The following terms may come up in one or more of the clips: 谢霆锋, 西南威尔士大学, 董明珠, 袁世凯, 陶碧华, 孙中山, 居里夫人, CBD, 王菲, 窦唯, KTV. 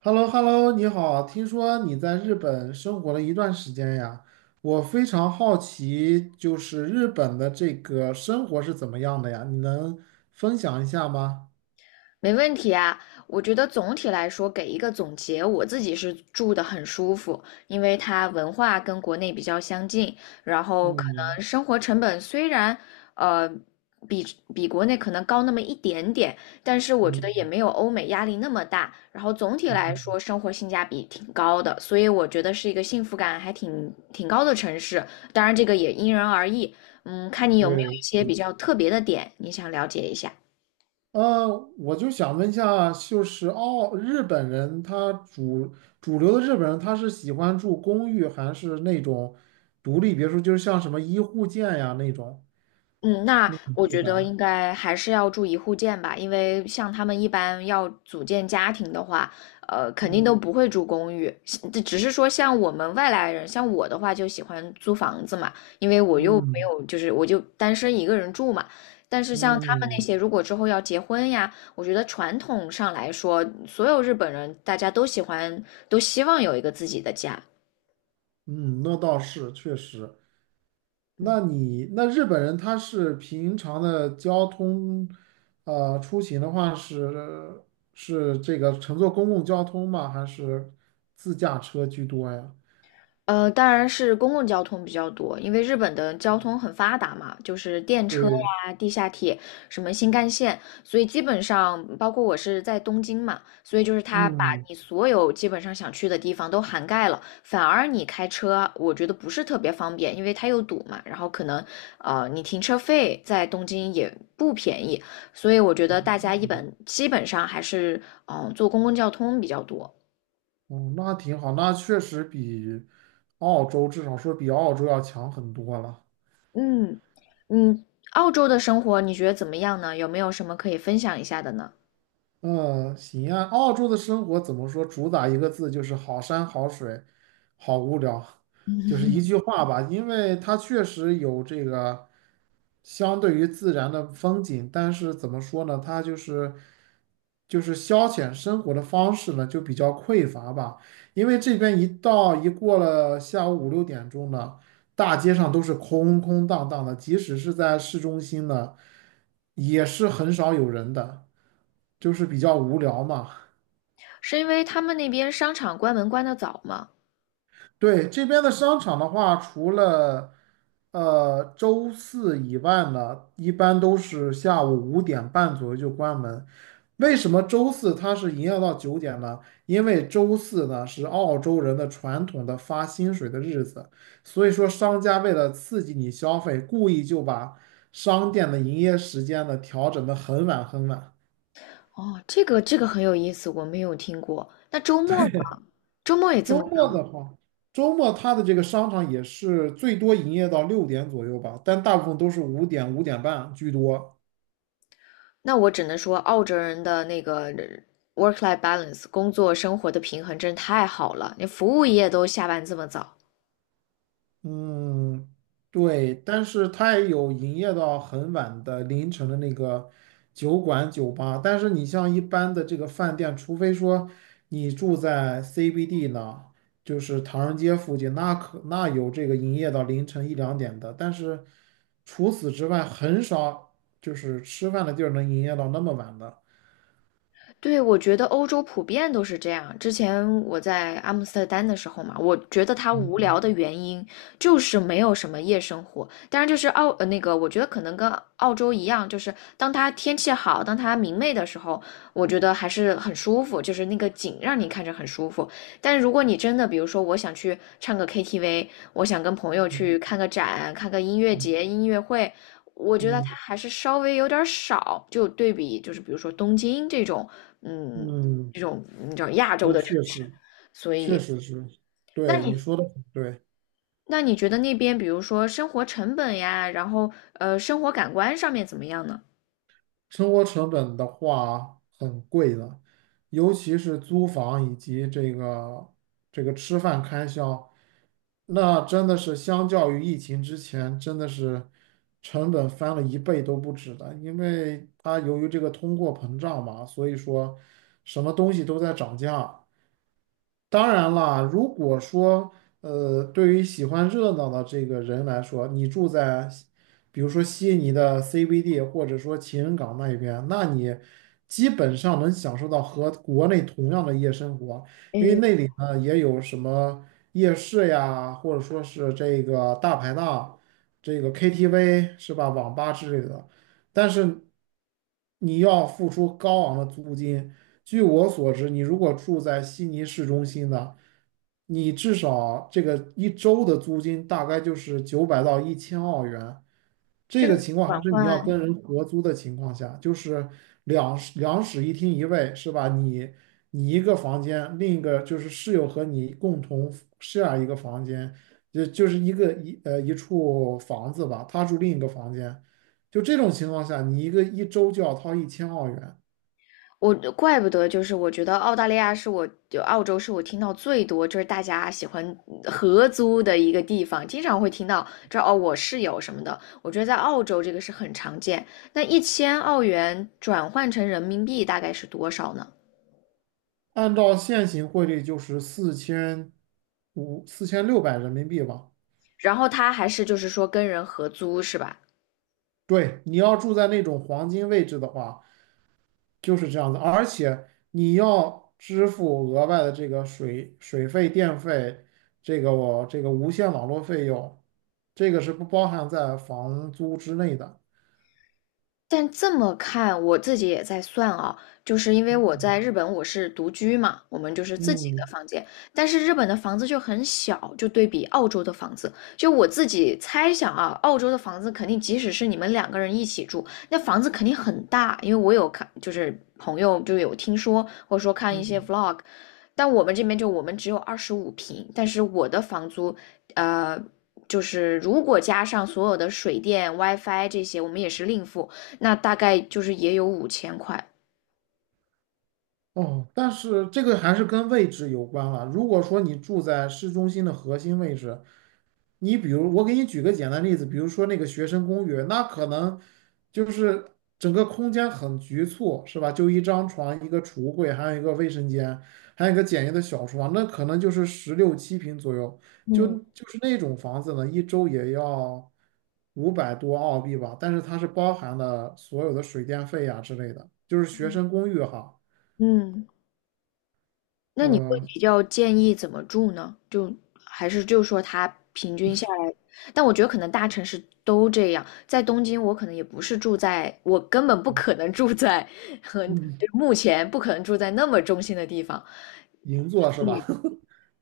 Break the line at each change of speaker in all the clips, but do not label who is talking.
h e l l o h e l l o 你好，听说你在日本生活了一段时间呀，我非常好奇，就是日本的这个生活是怎么样的呀？你能分享一下吗？
没问题啊，我觉得总体来说给一个总结，我自己是住的很舒服，因为它文化跟国内比较相近，然后可
嗯
能生活成本虽然呃比比国内可能高那么一点点，但是我觉得也
嗯
没有欧美压力那么大，然后总体来说
嗯，
生活性价比挺高的，所以我觉得是一个幸福感还挺高的城市。当然这个也因人而异。嗯，看你有没有
对，
一
是
些比
的
较特别的点，你想了解一下。
呃，我就想问一下，就是哦，日本人他主主流的日本人他是喜欢住公寓还是那种独立别墅，就是像什么一户建呀那种
嗯，那我
住
觉
宅？
得应该还是要住一户建吧，因为像他们一般要组建家庭的话，肯定
嗯
都不会住公寓。这只是说像我们外来人，像我的话就喜欢租房子嘛，因为我又没
嗯
有，就是我就单身一个人住嘛。但是像他们那
嗯。
些，如果之后要结婚呀，我觉得传统上来说，所有日本人大家都喜欢，都希望有一个自己的家。
嗯，那倒是确实。
嗯
那日本人他是平常的交通，出行的话是这个乘坐公共交通吗？还是自驾车居多呀？
当然是公共交通比较多，因为日本的交通很发达嘛，就是电车
对，
呀、地下铁、什么新干线，所以基本上包括我是在东京嘛，所以就是它把
嗯，
你所有基本上想去的地方都涵盖了。反而你开车，我觉得不是特别方便，因为它又堵嘛，然后可能你停车费在东京也不便宜，所以我觉得大家基本上还是坐公共交通比较多。
哦，那挺好，那确实比澳洲至少说比澳洲要强很多了。
嗯嗯，澳洲的生活你觉得怎么样呢？有没有什么可以分享一下的呢？
嗯，行啊。澳洲的生活怎么说？主打一个字，就是好山好水，好无聊，就是一句话吧。因为它确实有这个。相对于自然的风景，但是怎么说呢，它就是消遣生活的方式呢，就比较匮乏吧。因为这边一过了下午五六点钟呢，大街上都是空空荡荡的，即使是在市中心呢，也是很少有人的，就是比较无聊嘛。
是因为他们那边商场关门关得早吗？
对，这边的商场的话，除了周四以外呢，一般都是下午五点半左右就关门。为什么周四它是营业到九点呢？因为周四呢是澳洲人的传统的发薪水的日子，所以说商家为了刺激你消费，故意就把商店的营业时间呢调整的很晚很晚。
哦，这个很有意思，我没有听过。那周末呢？周末也这么
周
早？
末的话，周末它的这个商场也是最多营业到六点左右吧，但大部分都是五点、五点半居多。
那我只能说，澳洲人的那个 work-life balance 工作生活的平衡真是太好了，连服务业都下班这么早。
嗯，对，但是它也有营业到很晚的凌晨的那个酒馆、酒吧。但是你像一般的这个饭店，除非说你住在 CBD 呢，就是唐人街附近，那有这个营业到凌晨一两点的。但是除此之外，很少就是吃饭的地儿能营业到那么晚的。
对，我觉得欧洲普遍都是这样。之前我在阿姆斯特丹的时候嘛，我觉得它无
嗯
聊的原因就是没有什么夜生活。当然，就是澳，呃，那个，我觉得可能跟澳洲一样，就是当它天气好、当它明媚的时候，我觉得还是很舒服，就是那个景让你看着很舒服。但如果你真的，比如说我想去唱个 KTV，我想跟朋友
嗯
去看个展、看个音乐节、音乐会，我觉得它
嗯
还是稍微有点儿少，就对比就是比如说东京这种
嗯，
嗯，
嗯，
这种你知道亚洲
那
的城
确
市，
实
所
确
以
实是，
那
对你
你
说的很对。
那你觉得那边比如说生活成本呀，然后生活感官上面怎么样呢？
生活成本的话很贵的，尤其是租房以及这个吃饭开销，那真的是相较于疫情之前，真的是成本翻了一倍都不止的，因为它由于这个通货膨胀嘛，所以说什么东西都在涨价。当然了，如果说对于喜欢热闹的这个人来说，你住在比如说悉尼的 CBD，或者说情人港那一边，那你基本上能享受到和国内同样的夜生活，
嗯，
啊，也有什么夜市呀，或者说是这个大排档、这个 KTV 是吧，网吧之类的，但是你要付出高昂的租金。据我所知，你如果住在悉尼市中心的，你至少这个一周的租金大概就是九百到一千澳元。这
这
个
个
情况还
转
是你要
换，
跟人合租的情况下，就是两室一厅一卫，是吧？你一个房间，另一个就是室友和你共同 share 一个房间，就就是一个一呃一处房子吧，他住另一个房间，就这种情况下，你一个一周就要掏一千澳元，
我怪不得就是我觉得澳洲是我听到最多就是大家喜欢合租的一个地方，经常会听到这哦我室友什么的，我觉得在澳洲这个是很常见。那1000澳元转换成人民币大概是多少呢？
按照现行汇率就是四千六百人民币吧。
然后他还是就是说跟人合租是吧？
对，你要住在那种黄金位置的话，就是这样子，而且你要支付额外的这个水费、电费，这个我这个无线网络费用，这个是不包含在房租之内的。
但这么看，我自己也在算啊，就是因为我在日本我是独居嘛，我们就是自己的
嗯
房间，但是日本的房子就很小，就对比澳洲的房子，就我自己猜想啊，澳洲的房子肯定即使是你们两个人一起住，那房子肯定很大，因为我有看，就是朋友就有听说，或者说看一些
嗯
vlog。但我们这边就我们只有25平，但是我的房租，呃。就是如果加上所有的水电、WiFi 这些，我们也是另付，那大概就是也有5000块。
哦，但是这个还是跟位置有关了。如果说你住在市中心的核心位置，你比如，我给你举个简单例子，比如说那个学生公寓，那可能就是整个空间很局促，是吧？就一张床、一个橱柜，还有一个卫生间，还有一个简易的小厨房，那可能就是十六七平左右。就
嗯
就是那种房子呢，一周也要五百多澳币吧，但是它是包含了所有的水电费呀、之类的，就是学生公寓哈。
嗯，那你会
呃，
比较建议怎么住呢？就还是就说它平均下来，但我觉得可能大城市都这样。在东京，我可能也不是住在，我根本不可能住在
嗯，
对目前不可能住在那么中心的地方。
银座是吧？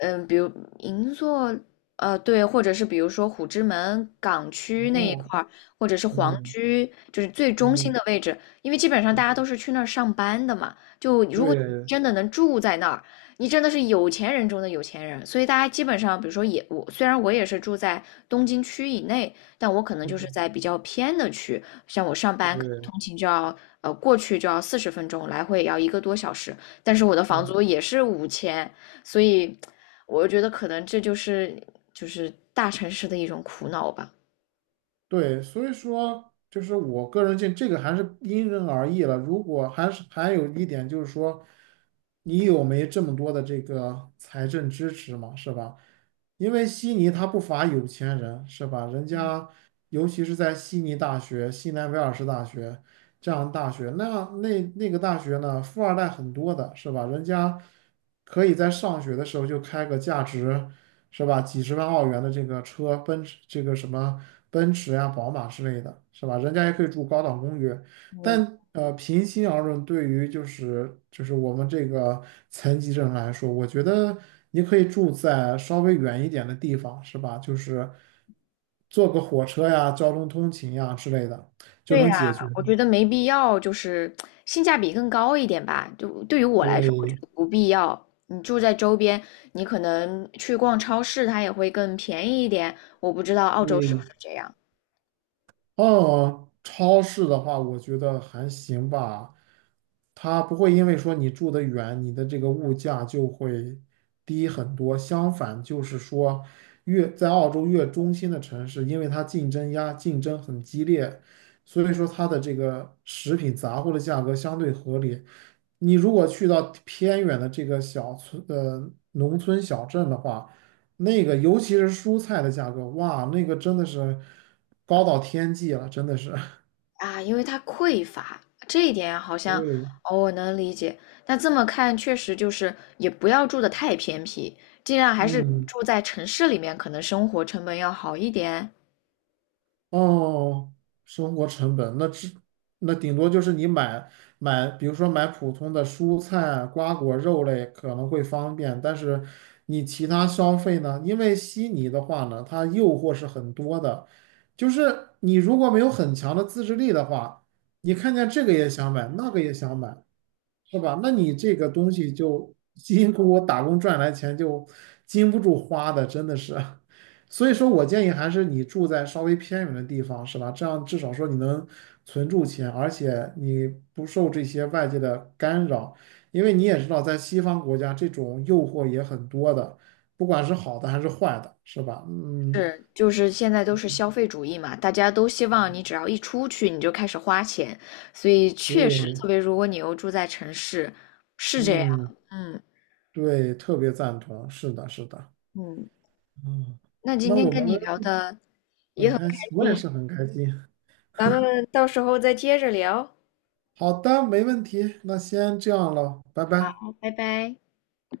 嗯，比如银座，对，或者是比如说虎之门港 区那一
哦，
块儿，或者是皇
嗯
居，就是最中心
嗯
的位置，因为基本上大
嗯，
家都是去那儿上班的嘛。就如果你
对，
真的能住在那儿，你真的是有钱人中的有钱人。所以大家基本上，比如说也我，虽然我也是住在东京区以内，但我可能就是在
嗯。
比较偏的区，像我上班可能
对，
通勤就要过去就要40分钟，来回也要一个多小时，但是我的房
嗯，
租也是五千，所以。我觉得可能这就是大城市的一种苦恼吧。
对，所以说就是我个人见这个还是因人而异了。如果还是还有一点就是说，你有没这么多的这个财政支持嘛，是吧？因为悉尼它不乏有钱人，是吧？人家尤其是在悉尼大学、西南威尔士大学。这样的大学。那那个大学呢，富二代很多的，是吧？人家可以在上学的时候就开个价值，是吧？几十万澳元的这个车，奔驰这个什么奔驰呀、宝马之类的，是吧？人家也可以住高档公寓，但。平心而论，对于就是我们这个残疾人来说，我觉得你可以住在稍微远一点的地方，是吧？就是坐个火车呀、交通通勤呀之类的，就
对
能
呀，
解决。
我觉得没必要，就是性价比更高一点吧。就对于我来说，我觉
对
得不必要。你住在周边，你可能去逛超市，它也会更便宜一点。我不知道澳洲是不
对，
是这样
哦，嗯超市的话，我觉得还行吧，它不会因为说你住得远，你的这个物价就会低很多。相反，就是说越在澳洲越中心的城市，因为它竞争很激烈，所以说它的这个食品杂货的价格相对合理。你如果去到偏远的这个小村，农村小镇的话，那个尤其是蔬菜的价格，哇，那个真的是高到天际了，真的是。
啊，因为它匮乏，这一点好像
对，
哦，我能理解。那这么看，确实就是也不要住的太偏僻，尽量还是
嗯，
住在城市里面，可能生活成本要好一点。
哦，生活成本那顶多就是你买，比如说买普通的蔬菜啊、瓜果、肉类可能会方便，但是你其他消费呢？因为悉尼的话呢，它诱惑是很多的，就是你如果没有很强的自制力的话，你看见这个也想买，那个也想买，是吧？那你这个东西就辛苦我打工赚来钱就经不住花的，真的是。所以说我建议还是你住在稍微偏远的地方，是吧？这样至少说你能存住钱，而且你不受这些外界的干扰，因为你也知道，在西方国家这种诱惑也很多的，不管是好的还是坏的，是吧？嗯，
是，就是现在都是消费主义嘛，大家都希望你只要一出去你就开始花钱，所以确实，
对，
特别如果你又住在城市，是这样。
嗯，
嗯
对，特别赞同，是的，是的，
嗯，
嗯，
那今
那
天
我们
跟你聊的。
很开心，我也
嗯，
是很开心。
咱们到时候再接着聊。
好的，没问题，那先这样了，拜拜。
拜拜。